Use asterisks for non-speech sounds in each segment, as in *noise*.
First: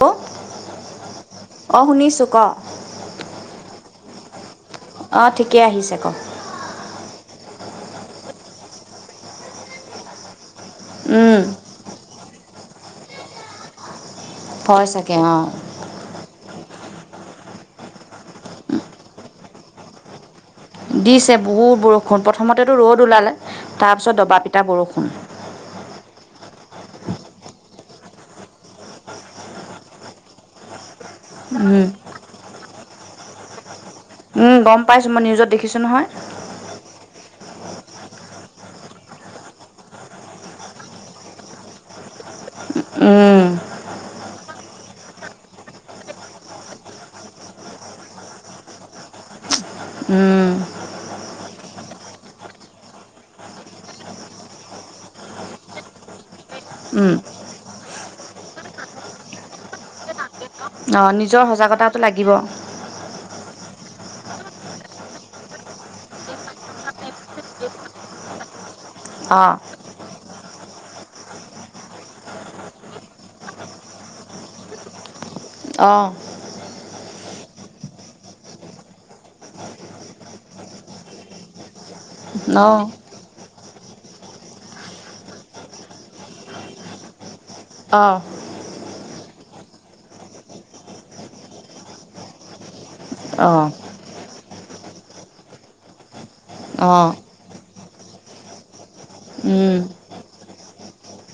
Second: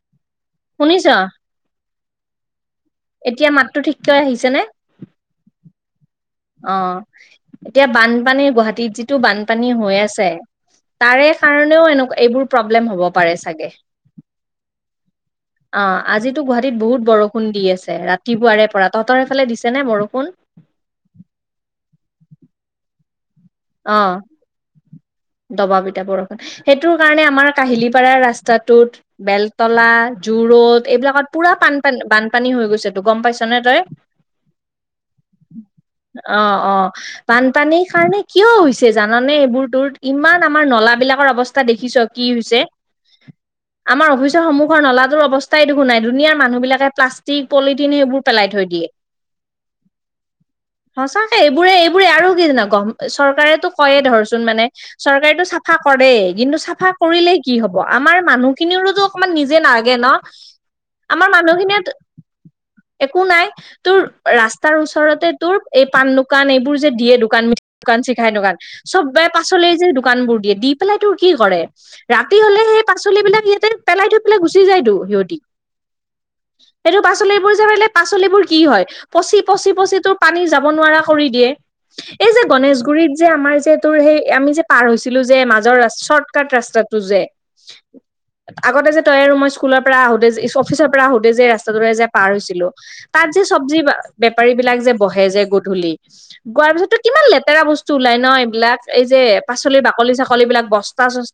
অ'। শুনিছ? অ শুনিছো ক এতিয়া মাততো ঠিককৈ আহিছে নে? অ ঠিকে আহিছে ক অ এতিয়া বানপানী গুৱাহাটীত যিটো বানপানী হৈ আছে তাৰে উম কাৰণেও এনকা এইবোৰ প্ৰব্লেম হ'ব পাৰে চাগে হয় চাগে অ অ আজিতো গুৱাহাটীত বহুত বৰষুণ দি আছে ৰাতিপুৱাৰে পৰা তহঁতৰ সিফালে দিছে নে বৰষুণ দিছে বহুত বৰষুণ প্ৰথমতেতো ৰ'দ ওলালে অ তাৰপিছত দবা পিটা বৰষুণ দবা পিটা বৰষুণ সেইটোৰ কাৰণে আমাৰ কাহিলী পাৰাৰ ৰাস্তাটোত বেলতলা জো'ৰড এইবিলাকত পুৰা উম বানপানী বানপানী হৈ গৈছে তো গম পাইছ নে তই অ', উম গম পাইছোঁ মই নিউজত দেখিছোঁ নহয় অ, বানপানীৰ কাৰণে কিয় হৈছে জাননে এইবোৰ তোৰ ইমান আমাৰ নলা বিলাকৰ অৱস্থা দেখিছ কি হৈছে। *unintelligible* আমাৰ অফিচৰ সমুখৰ নলাটোৰ অৱস্থাই দেখো নাই। দুনীয়াৰ মানুহ বিলাকে প্লাষ্টিক পলিথিন সেইবোৰ পেলাই থৈ দিয়ে সচাকে এইবোৰে এইবোৰে আৰু কি জান গভ চৰকাৰেতো কৰে ধৰচোন মানে চৰকাৰটো চাফা কৰেই কিন্তু চাফা কৰিলে কি হব? আমাৰ মানুহখিনিৰোতো অকমান নিজে নাগে ন অঁ আমাৰ নিজৰ মানুহখিনিয়ে সজাগতাটো ত লাগিব একো নাই। তোৰ ৰাস্তাৰ ওচৰতে তোৰ এই পাণ দোকান এইবোৰ যে দিয়ে দোকানী- দোকান চিখাই দোকান চবে অঁ পাচলি যে দোকান বোৰ দিয়ে দি পেলাই তোৰ কি কৰে? ৰাতি হলে সেই পাচলি বিলাক ইয়াতে পেলাই থৈ পেলাই গুচি যায়তো সিহঁতি অ', সেইটো পাচলিবোৰ জলালে পাচলিবোৰ কি হয়? পচি পচি পচি তোৰ পানী যাব নোৱাৰা কৰি দিয়ে। এই যে অঁ গণেশগুৰিত যে আমাৰ যে তোৰ সেই আমি যে পাৰ হৈছিলো যে মাজৰ চৰ্ট কট ৰাস্তাটো যে অ' আগতে যে তই আৰু মই স্কুলৰ পৰা আহোতে অফিচৰ পৰা আহোতে যে ৰাস্তাটোৰে যে পাৰ হৈছিলো। তাত যে অঁ চব্জি বেপাৰী বিলাক যে বহে যে গধূলি গোৱাৰ পিছতটো অঁ লেতেৰা বস্তু ওলাই ন এইবিলাক এই যে পাচলি বাকলি চাকলী বিলাক বস্তা চস্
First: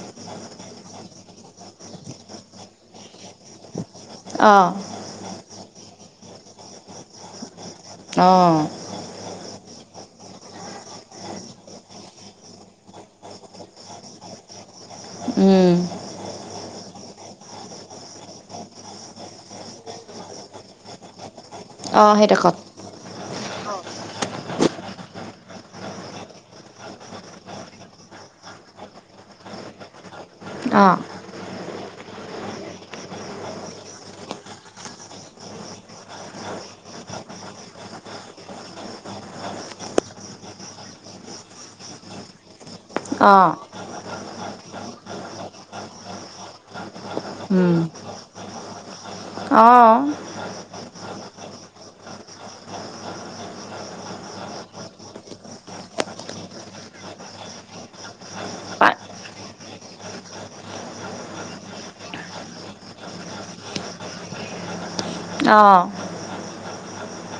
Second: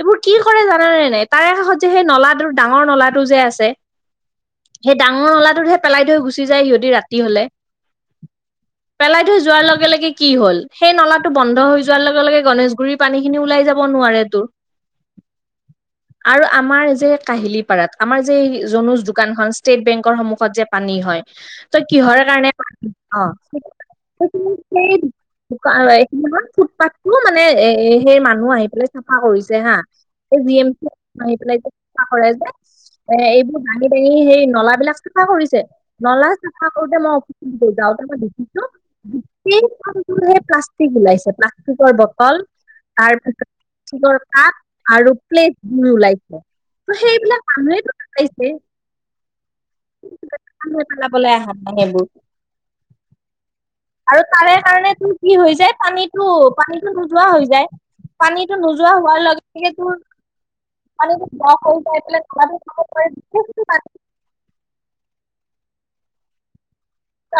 এইবোৰ কি কৰে জানানে নাই তাৰে কাষত যে সেই নলা ডাঙৰ নলাটো যে আছে। অ', সেই ডাঙৰ নলাটোতহে পেলাই থৈ গুচি যায় সিহঁতি ৰাতি হলে অ' পেলাই থৈ যোৱাৰ লগে লগে কি হ'ল সেই নলাটো বন্ধ হৈ যোৱাৰ লগে লগে গণেশগুৰিৰ পানী খিনি ওলাই যাব নোৱাৰে তোৰ *unintelligible* আৰু আমাৰ যে কাহিলী পাৰাত আমাৰ যে জনুজ দোকানখন ষ্টেট বেংকৰ সন্মুখত যে পানী হয় ত অঁ কিহৰ কাৰণে সেইডোখৰত অ, এ ফুটপাথটো মানে এ সেই মানুহ আহি পেলাই চাফা কৰিছে হা এই জি এম অঁ *unintelligible* মাৰি পেলাই চাফা কৰে যে এ এইবোৰ দাঙি দাঙি সেই নলাবিলাক চাফা কৰিছে। নলা চাফা কৰোতে মই অফিচলৈ যাওতে মই দেখিছো গোটেই হে প্লাষ্টিক ওলাইছে প্লাষ্টিকৰ বটল অঁ তাৰপিছত ষ্টিকৰ কাপ আৰু প্লেটবোৰ ওলাইছে। ত', সেইবিলাক মানুহে তো পেলাইছে। অ' পেলাবলৈ *unintelligible* আৰু তাৰে কাৰণ তো কি হৈ যায় পানীটো পানীটো নোযোৱা হৈ যায়। পানীটো অঁ নোযোৱা হোৱাৰ লগে লগে তোৰ পানীটো ব্লক হৈ যায় পেলাই গোহালিৰ কাষত পৰে অ।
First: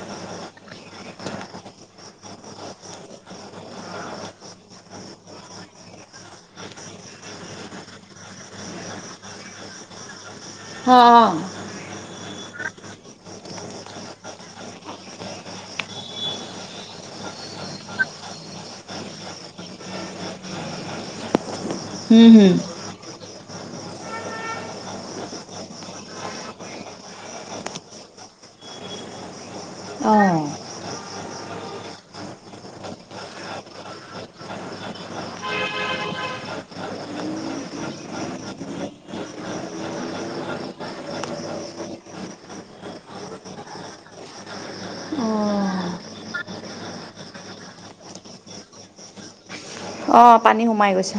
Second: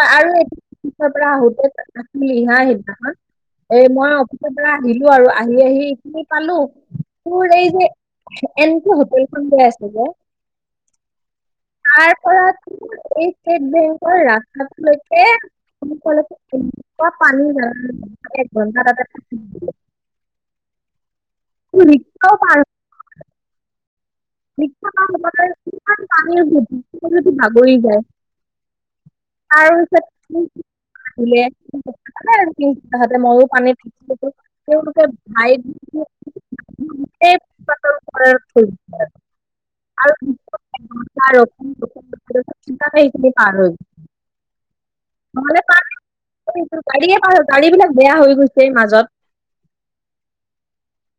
আৰু অফিচৰ পৰা আহোতে আহেই সেইদিনা এই মই অফিচৰ পৰা আহিলো আৰু আহি আহি এইখিনি পালো তোৰ এই যে এনটো হোটেলখন যে আছে যে অ, অ। তাৰ পৰা এই ষ্টেট বেংকৰ ৰাস্তাটো লৈকে *unintelligible* এনেকোৱা পানী ৰাম এক ঘণ্টা তাতে *inaudible* হুম ৰিক্সাও হুম ভাল। ৰিক্সা তাৰ লগতে কিমান পানী *inaudible* বাগৰি যায়। আৰু পিছত *unintelligible* আহিলে *unintelligible* মইয়ো পানীত *unintelligible* তেওঁলোকৰ ভাই *unintelligible* গোটেই পাতল কৰাৰ *unintelligible* *unintelligible* আৰু *unintelligible* এঘণ্টা ৰখি ৰখি কিবাকে সেইখিনি পাৰ হ'ল। নহ'লে পাৰে *unintelligible* গাড়ীয়ে পাৰ গাড়ীবিলাক বেয়া হৈ গৈছে মাজত। অ পানী সোমাই গৈছে।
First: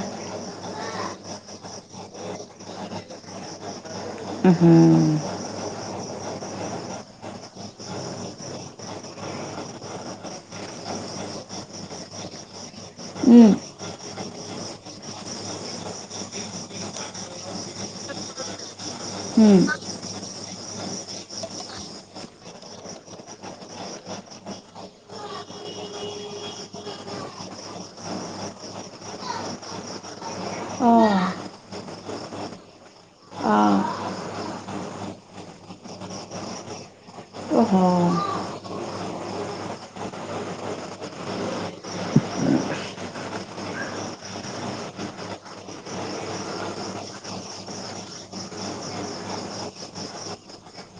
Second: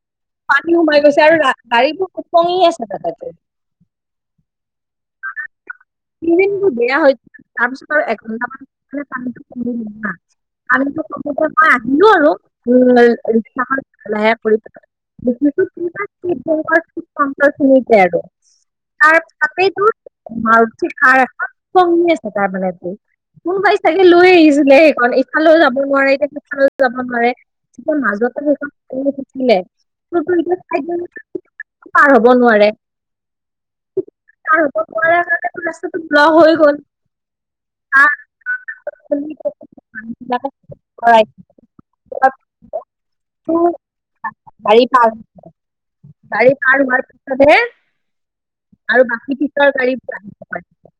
পানী সোমাই গৈছে আৰু গাড়ীবোৰ উপঙি আছিলে তাতে। উ হু। ইঞ্জিনবোৰ বেয়া হৈ *unintelligible* তাৰপিছত আৰু এঘণ্টা মান মানে পানীটো কমিল *unintelligible* পানীটো কমিলে মই আহিলো আৰু ৰিক্সাখন *unintelligible* কৰি পেলাই। *unintelligible* আৰু তাৰ উম তাতেই তোৰ মাৰুটি কাৰ এখন উপঙি আছে তাৰমানে তোৰ। কোনোবাই চাগে লৈ আহিছিলে সেইখন ইফালেও যাব নোৱাৰে এতিয়া সেইফালেও যাব নোৱাৰে। কিবা মাজতে সেইখন উপঙি থাকিলে। অ *unintelligible* পাৰ হ'ব নোৱাৰে। অ পাৰ হ'ব নোৱাৰাৰ কাৰণেটো ৰাস্তাটো ব্লক হৈ গ'ল। অহ *unintelligible* *unintelligible* গাড়ী পাৰ গাড়ী পাৰ হোৱাৰ পিছতহে আৰু বাকী পিছৰ গাড়ীবোৰ আহিব পাৰিছে।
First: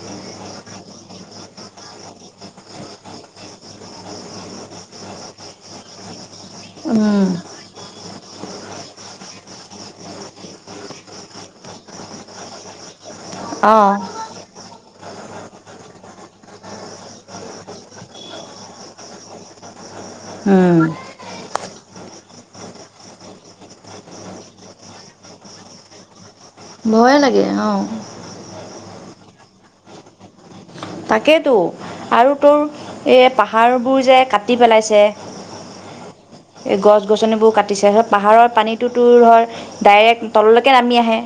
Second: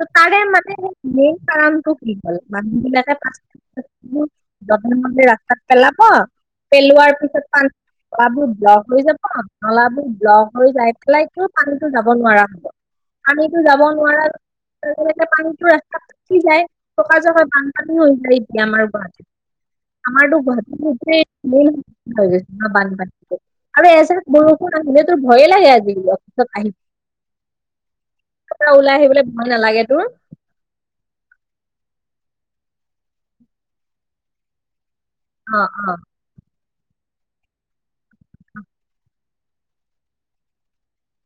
ত' তাৰে মানে সেই মেইন কাৰণটো কি হ'ল মানুহবিলাকে *unintelligible* *unintelligible* বোৰ যধে-মধে ৰাস্তাত পেলাব পেলোৱাৰ উম পিছত পানী নলাবোৰ ব্লক হৈ যাব নলাবোৰ ব্লক হৈ যাই পেলাই তোৰ পানীটো যাব নোৱাৰা হ'ব। পানীটো অ যাব নোৱাৰাৰ ত' সেনেকে পানীটো ৰাস্তাত থাকি যায় থকা *unintelligible* বানপানী হৈ যায় এতিয়া আমাৰ গুৱাহাটীত। আমাৰটো গুৱাহাটীত গোটেই *unintelligible* হৈ গৈছে। বানপানীটো আৰু এজাক বৰষুণ আহিলে তোৰ ভয়ে লাগে আজিকালি অফিচত আহি। ভয়ে লাগে অ। অফিচৰ ওলাই আহিবলে ভয় নালাগে তোৰ? তাকেইটো আৰু তোৰ এই পাহাৰবোৰ যে কাটি পেলাইছে। অ অ। এই গছ-গছনিবোৰ কাটিছে তাৰপিছত পাহাৰৰ পানীটো তোৰ ধৰ ডাইৰেক্ট তললৈকে নামি আহে।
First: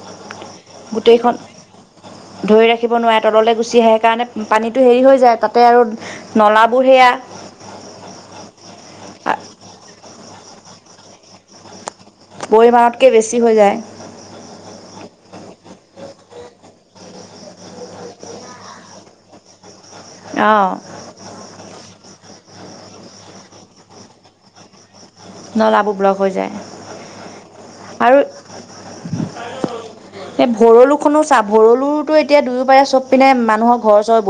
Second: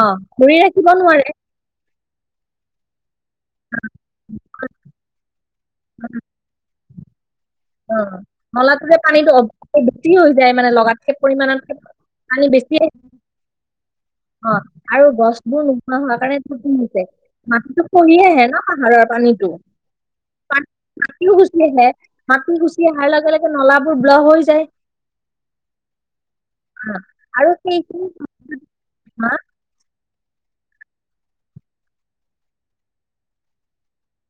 অঁ' ধৰি ৰাখিব গোটেইখন নোৱাৰে। ধৰি ৰাখিব নোৱাৰে তললে গুচি আহে সেইকাৰণে পানীটো হেৰি হৈ যায় তাতে আৰু নলা- বোৰ সেইয়া- অঁ' নলাটো যে পানীটো অতিকে বেছি হৈ যায় মানে লগাতকে পৰিমানতকে- পানী বেছি- পৰিমাণতকৈ বেছি হৈ যায় অঁ আৰু গছবোৰ নোহোৱা হোৱা কাৰণে ক্ষতি হৈছে। মাটিতো খহি আহে ন' পাহাৰৰ পানীটো। অহ'। মাটিও গুচি আহে, মাটি গুচি আহাৰ লগে লগে নলাবোৰ ব্লক হৈ যায়। নলাবোৰ ব্লক হৈ যায় অঁ আৰু আৰু সেইখিনি *unintelligible* এই ভৰলু খনো চা, ভৰলুতো এতিয়া দুয়োপাৰে চ'ব পিনে মানুহৰ ঘৰ চৰ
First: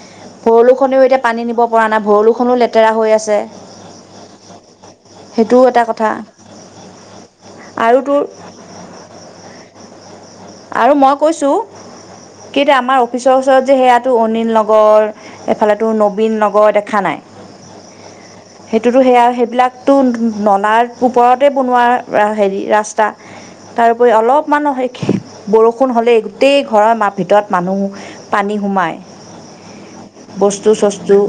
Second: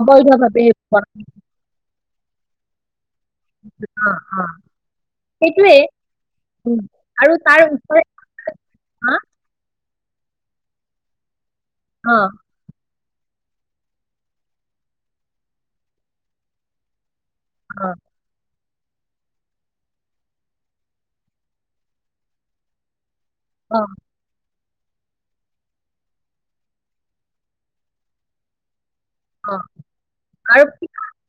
অবৈধ ভাৱে ভৰলুখনেও এতিয়া পানী নিব পৰা নাই ভৰলুখনো লেতেৰা হৈ আছে। অঁ' অঁ। সেইটো এটা কথা। উমঁ' আৰু তাৰ আৰু ওপৰে- তোৰ- হা আৰু মই কৈছোঁ। অঁ। কি এতিয়া আমাৰ অফিচৰ ওচৰত যে সেয়াটো অনিল নগৰ, এইফালে তোৰ নবীন নগৰ দেখা নাই। অঁ। সেইটোতো সেয়া সেইবিলাকতো নলাৰ ওপৰতে বনোৱা হেৰি ৰা স্তা, অ তাৰোপৰি অলপ মানো- বৰষুণ হ'লেই গোটেই ঘৰৰ মাহ ভিতৰত মানুহ পানী সোমায়। অ আৰু বস্তু কি- চস্তু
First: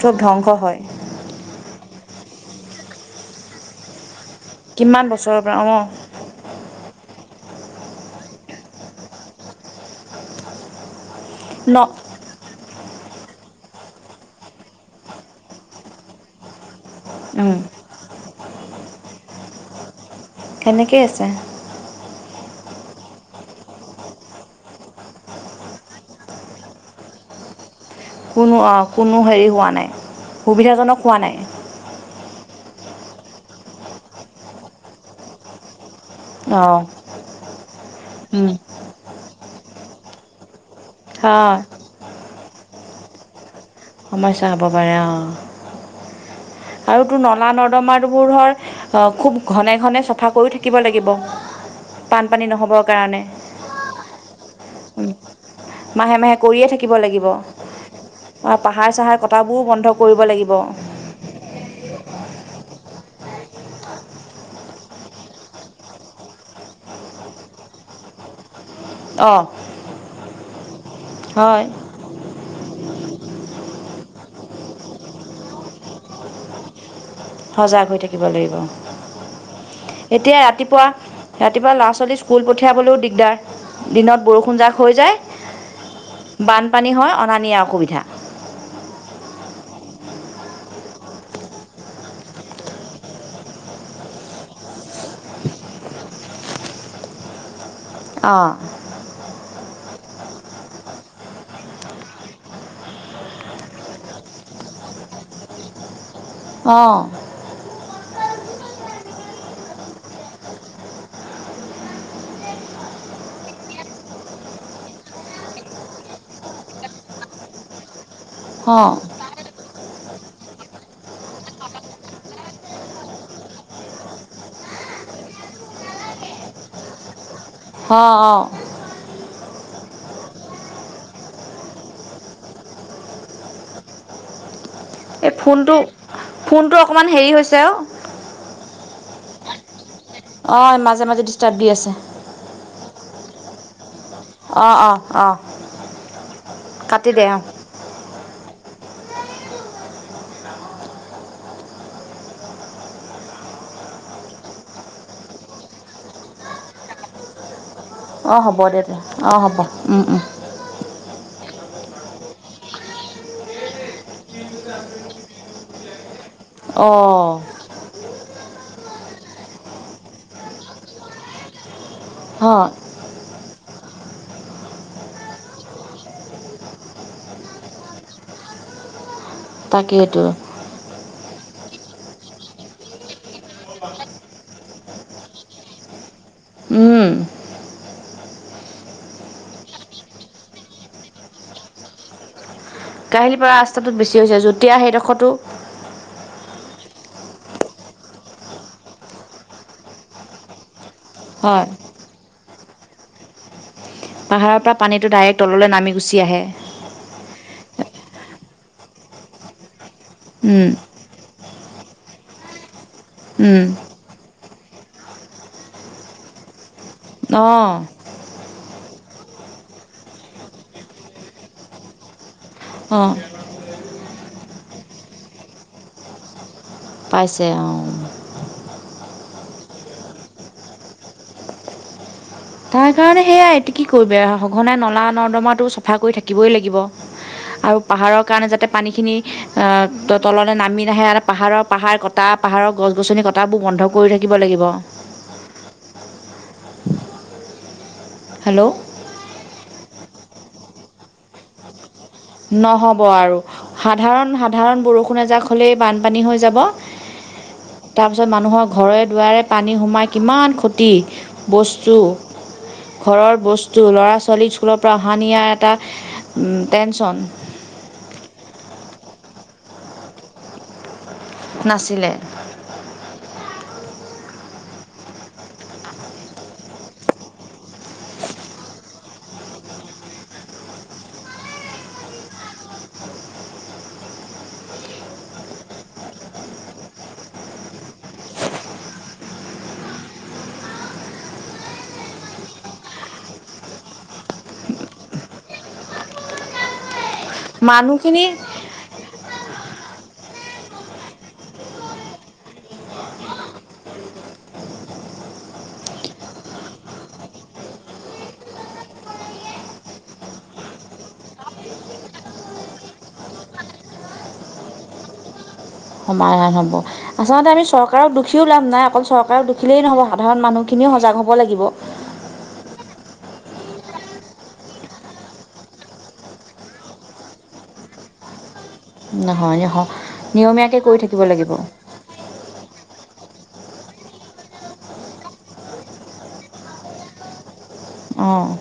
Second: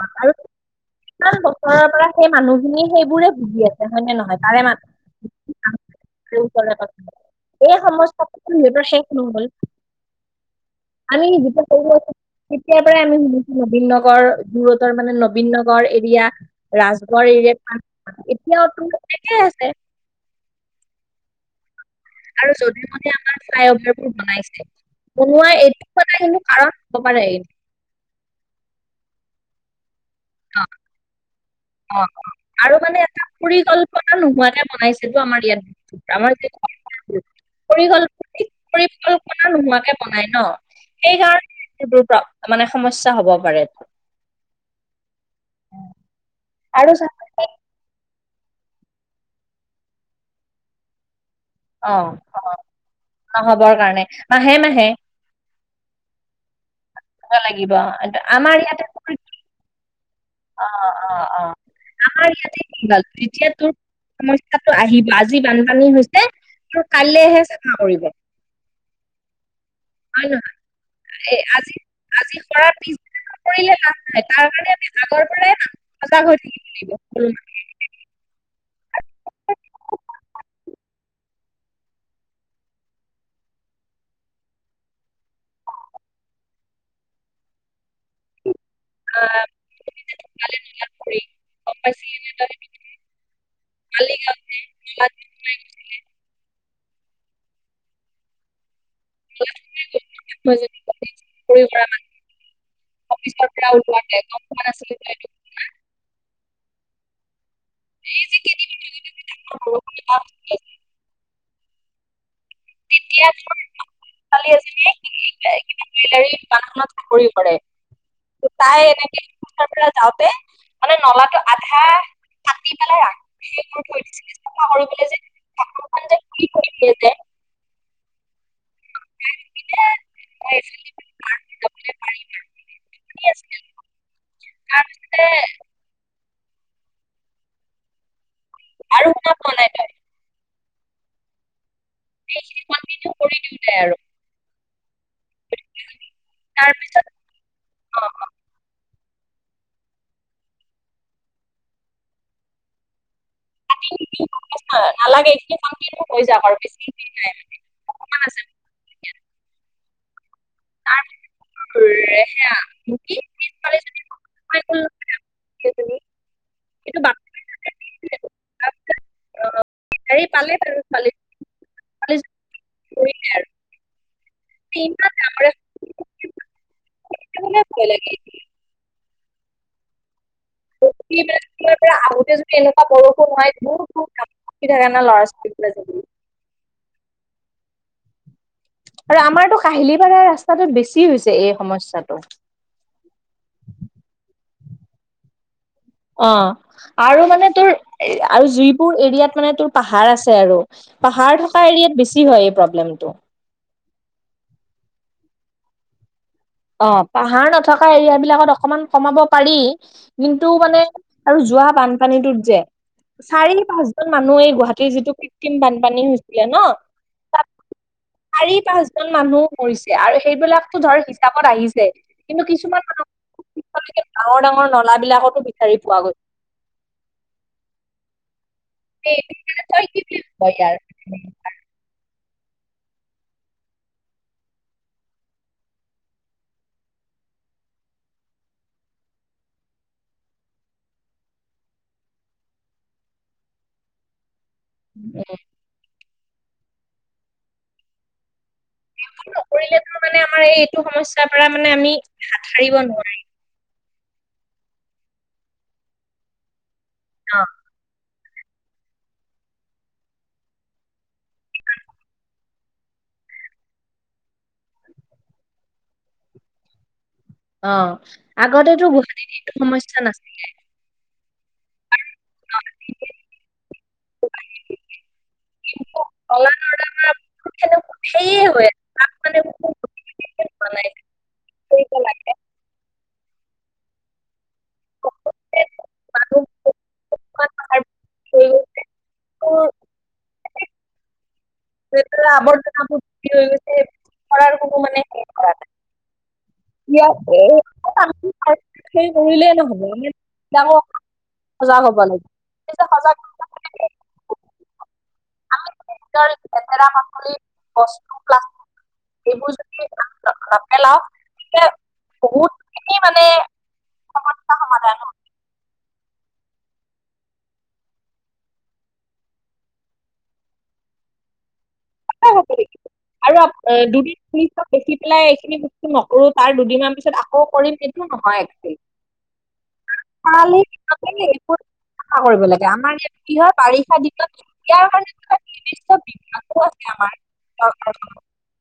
চ'ব ধ্বংস হয়। ইমান বছৰৰ পৰা সেই মানুহখিনিয়ে সেইবোৰে ভুগি আছে, হয় নে নহয়। তাৰে মান কিমান বছৰৰ পৰা অঁ'। *unintelligible* এই সমস্যাটো কিন্তু সিহঁতৰ শেষ নহ'ব। আমি *unintelligible* ন তেতিয়াৰ পৰাই আমি শুনিছোঁ নবীন নগৰ যোৰডৰ মানে নবীন নগৰ এৰিয়া- ৰাজগড় এৰিয়া *unintelligible* এতিয়াওতো একেই আছে। সেনেকেই আছে। আৰু যদিও মানে আমাৰ ফ্লাই অভাৰ বোৰ বনাইছে- বনোৱা এইটো কথা কিন্তু কাৰণ হ'ব পাৰে। কোনো অঁ' কোনো হেৰি হোৱা নাই সুবিধাজনক হোৱা নাই। অঁ' অঁ আৰু মানে এটা পৰিকল্পনা নোহোৱাকে বনাইছেতো আমাৰ ইয়াত। আমাৰ যি অঁ পৰিকল্প *unintelligible* পৰিকল্পনা নোহোৱাকে বনাই ন'। সেই কাৰণে হয় *unintelligible* এইবোৰ মানে সমস্যা হ'ব পাৰে। সমস্যা হ'ব পাৰে অঁ আৰু তোৰ নলা-নদমাৰ বোৰ ধৰ খুব ঘনে ঘনে চাফা কৰি থাকিব লাগিব। অ অ, বানপানী নহ'বৰ কাৰণে। নহ'বৰ কাৰণে মাহে মাহে মাহে মাহে কৰিয়ে থাকিব লাগিব। কিবা এটা। পাহাৰ চাহাৰ কটাবোৰো বন্ধ কৰিব লাগিব। অ', অ', অ', আমাৰ ইয়াতে কি ওলাল? যেতিয়া তোৰ সমস্যাটো আহিবি, আজি বানপানী হৈছে, তোৰ কাইলৈহে চাফা কৰিব। *inaudible* অ'। হয় নে নহয়? এই আজি আজি কৰা, পিছদিনাখন কৰিলে লাভ নাই, তাৰ কাৰণে আমি আগৰ পৰাই, মানুহ সজাগ হৈ থাকিব লাগিব। সজাগ হৈ থাকিব লাগিব, অ'। সকলো মানুহ এতিয়াই ৰাতিপুৱা, ৰাতিপুৱা ল'ৰা-ছোৱালী স্কুল পঠিয়াবলৈও দিগদাৰ। দিনত বৰষুণজাক হৈ যায়। বানপানী হয়, অনা-নিয়া অসুবিধা *inaudible* মানে দুনিয়াত ফুৰি, গম পাইছে *unintelligible* *unintelligible* বুলি কোৱাই নাছিলে। অ'। *unintelligible* মই যদি *unintelligible* ঘূৰি ফুৰা মানুহ অফিচৰ পৰা ওলোৱা নাই, গম পোৱা নাছিলে বোলে এইটো অ'। এই যে *unintelligible* যে, ডাঙৰ বৰষুণ এজাক *unintelligible* তেতিয়া তোৰ *unintelligible* ছোৱালী এজনীয়ে *unintelligible* জুৱেলাৰি দোকান এখনত চাকৰিও কৰে। তাই অঁ এনেকে *unintelligible* পৰা যাওঁতে, মানে নলাটো আধা কাটি পেলাই *unintelligible* থৈ দিছিলে। *unintelligible* কৰিবলে যে, কাপোৰখন যে, খুলি পৰিলে যে অ', অ'। *unintelligible* পাৰিম। *unintelligible* তাৰপিছতে এই ফোনটো, ফোনটো অকণমান হেৰি হৈছে অ'। আৰু, শুনা পোৱা নাই তই? অ', মাজে-মাজে ডিষ্টাৰ্ব দি আছে। সেইখিন কন্টিনিউ কৰি দিওঁ দে আৰু অ', অ', অ', তাৰপিছত কাটি দে, অ'। *unintelligible* নালাগে, এইখিনি কন্টিনিউ হৈ যাওক আৰু, বেছি হেৰি, নাই মানে অ', হ'ব দে, থ', অ', হ'ব, উম, উম। তাৰপিছত তোৰ *unintelligible* সেই তুমি এইটো *unintelligible* অ', *unintelligible* হেৰি পালে বাৰু, ছোৱালী *unintelligible* হ কৰিলে আৰু ট্ৰেইনত আমাৰে *unintelligible* মাইকী মানুহৰে ভয় লাগে *unintelligible* তাকেই তো *unintelligible* তেতিয়াৰ পৰা আহোঁতে যদি, এনেকুৱা বৰষুণ হয় *unintelligible* কিন্তু, এনে ল'ৰা-ছোৱালী *unintelligible* উম। আৰু আমাৰতো কাহিলীপাৰা ৰাস্তাটোত বেছি হৈছে, এই সমস্যাটো কাহিলীপৰাৰ ৰাস্তাটো বেছি হৈছে যেতিয়া সেই দষটো - অ, আৰু মানে তোৰ আৰু যিবোৰ এৰিয়াত মানে তোৰ পাহাৰ আছে আৰু। পাহাৰ থকা হয় এৰিয়াত বেছি হয় এই প্ৰব্লেমটো। পাহাৰৰ পৰা পানীটো ডাইৰেক্ট তললে নামি গুছি আহে। অ, পাহাৰ নথকা এৰিয়া বিলাকত অকমান কমাব পাৰি। কিন্তু উম, মানে - আৰু যোৱা বানপানীটোত যে উম, চাৰি পাঁচ - জন মানুহয়েই গুৱাহাটীৰ যিটো কৃত্ৰিম বানপানী হৈছিলে ন। তাত - অ', চাৰি পাঁচজন মানুহো মৰিছে আৰু সেইবিলাকটো ধৰ - কিতাপত আহিছে কিন্তু কিছুমান মানুহ - অ', পিছলৈকে ডাঙৰ ডাঙৰ নলা বিলাকতো বিচাৰি পোৱা গৈছে। পাইছে অ। *unintelligible* তাৰ কাৰণে সেয়াই এইটো কি কৰিব সঘনাই নলা নৰ্দমাটো চফা কৰি থাকিবই লাগিব। আৰু পাহাৰৰ কাৰণে যাতে পানীখিনি - এ তললে নামি নাহে আৰু পাহাৰৰ পাহাৰ কটা পাহাৰৰ গছ গছনি কটাবোৰ বন্ধ কৰি থাকিব লাগিব। *unintelligible* হেল্লো'। বেয়া কাম নকৰিলেতো মানে আমাৰ এই এইটো সমস্যাৰ পৰা মানে আমি - নহ'ব আৰু সাধাৰণ সাধাৰণ বৰষুণ এজাক হ'লেই বানপানী হৈ যাব। কিয়? তাৰপিছত মানুহৰ ঘৰে দুৱাৰে পানী সোমাই কিমান ক্ষতি বস্তু। ঘৰৰ বস্তু ল'ৰা-ছোৱালী স্কুলৰ পৰা অহা নিয়াৰ এটা টেনশ্যন। অ, আগতেতো গুৱাহাটীত এইটো সমস্যা নাছিলে। নাছিলে। *unintelligible* নলা- নৰ্দমাত - কেনেকুৱা সেইয়ে হয় *unintelligible* কৰিব লাগে *unintelligible* কিমান লেতেৰা আৱৰ্জনাবোৰ ভৰ্তি হৈ গৈছে, সেই বোৰ চফা কৰাৰ কোনো মানে হেৰি কৰা নাই। মানুহখিনি *unintelligible* সেই কৰিলেই নহব *unintelligible* ডাঙৰ সজাগ হব লাগেব। সেই যে সজাগ - তৰ লেতেৰা বাকলি বস্তু প্লা এইবোৰ যদি নেপেলাও তেতিয়া - বহুতখিনি মানে সমস্যা সমাধান হব। সমাধান হ'ব। আচলতে আমি চৰকাৰক দুখিও লাভ নাই অকল চৰকাৰক দুখিলেই নহ'ব সাধাৰণ মানুহখিনিও সজাগ হ'ব লাগিব। *unintelligible* আৰু দুদিন পলিচক দেখি পেলাই এইখিনি বস্তু নকৰো তাৰ দুদিনমান পিছত আকৌ কৰিম এই - টো তো নহয় একচুৱেলি। নহয় নহয় নিয়মীয়াকে কৰি থাকিব লাগিব। চাফা কৰিব লাগে আমাৰ ইয়াত কি হয় বাৰিষা দিনত ইয়াৰ কাৰণে নিৰ্দিষ্ট বিভাগো আছে। দিয়া হয় *unintelligible* অঁ অ।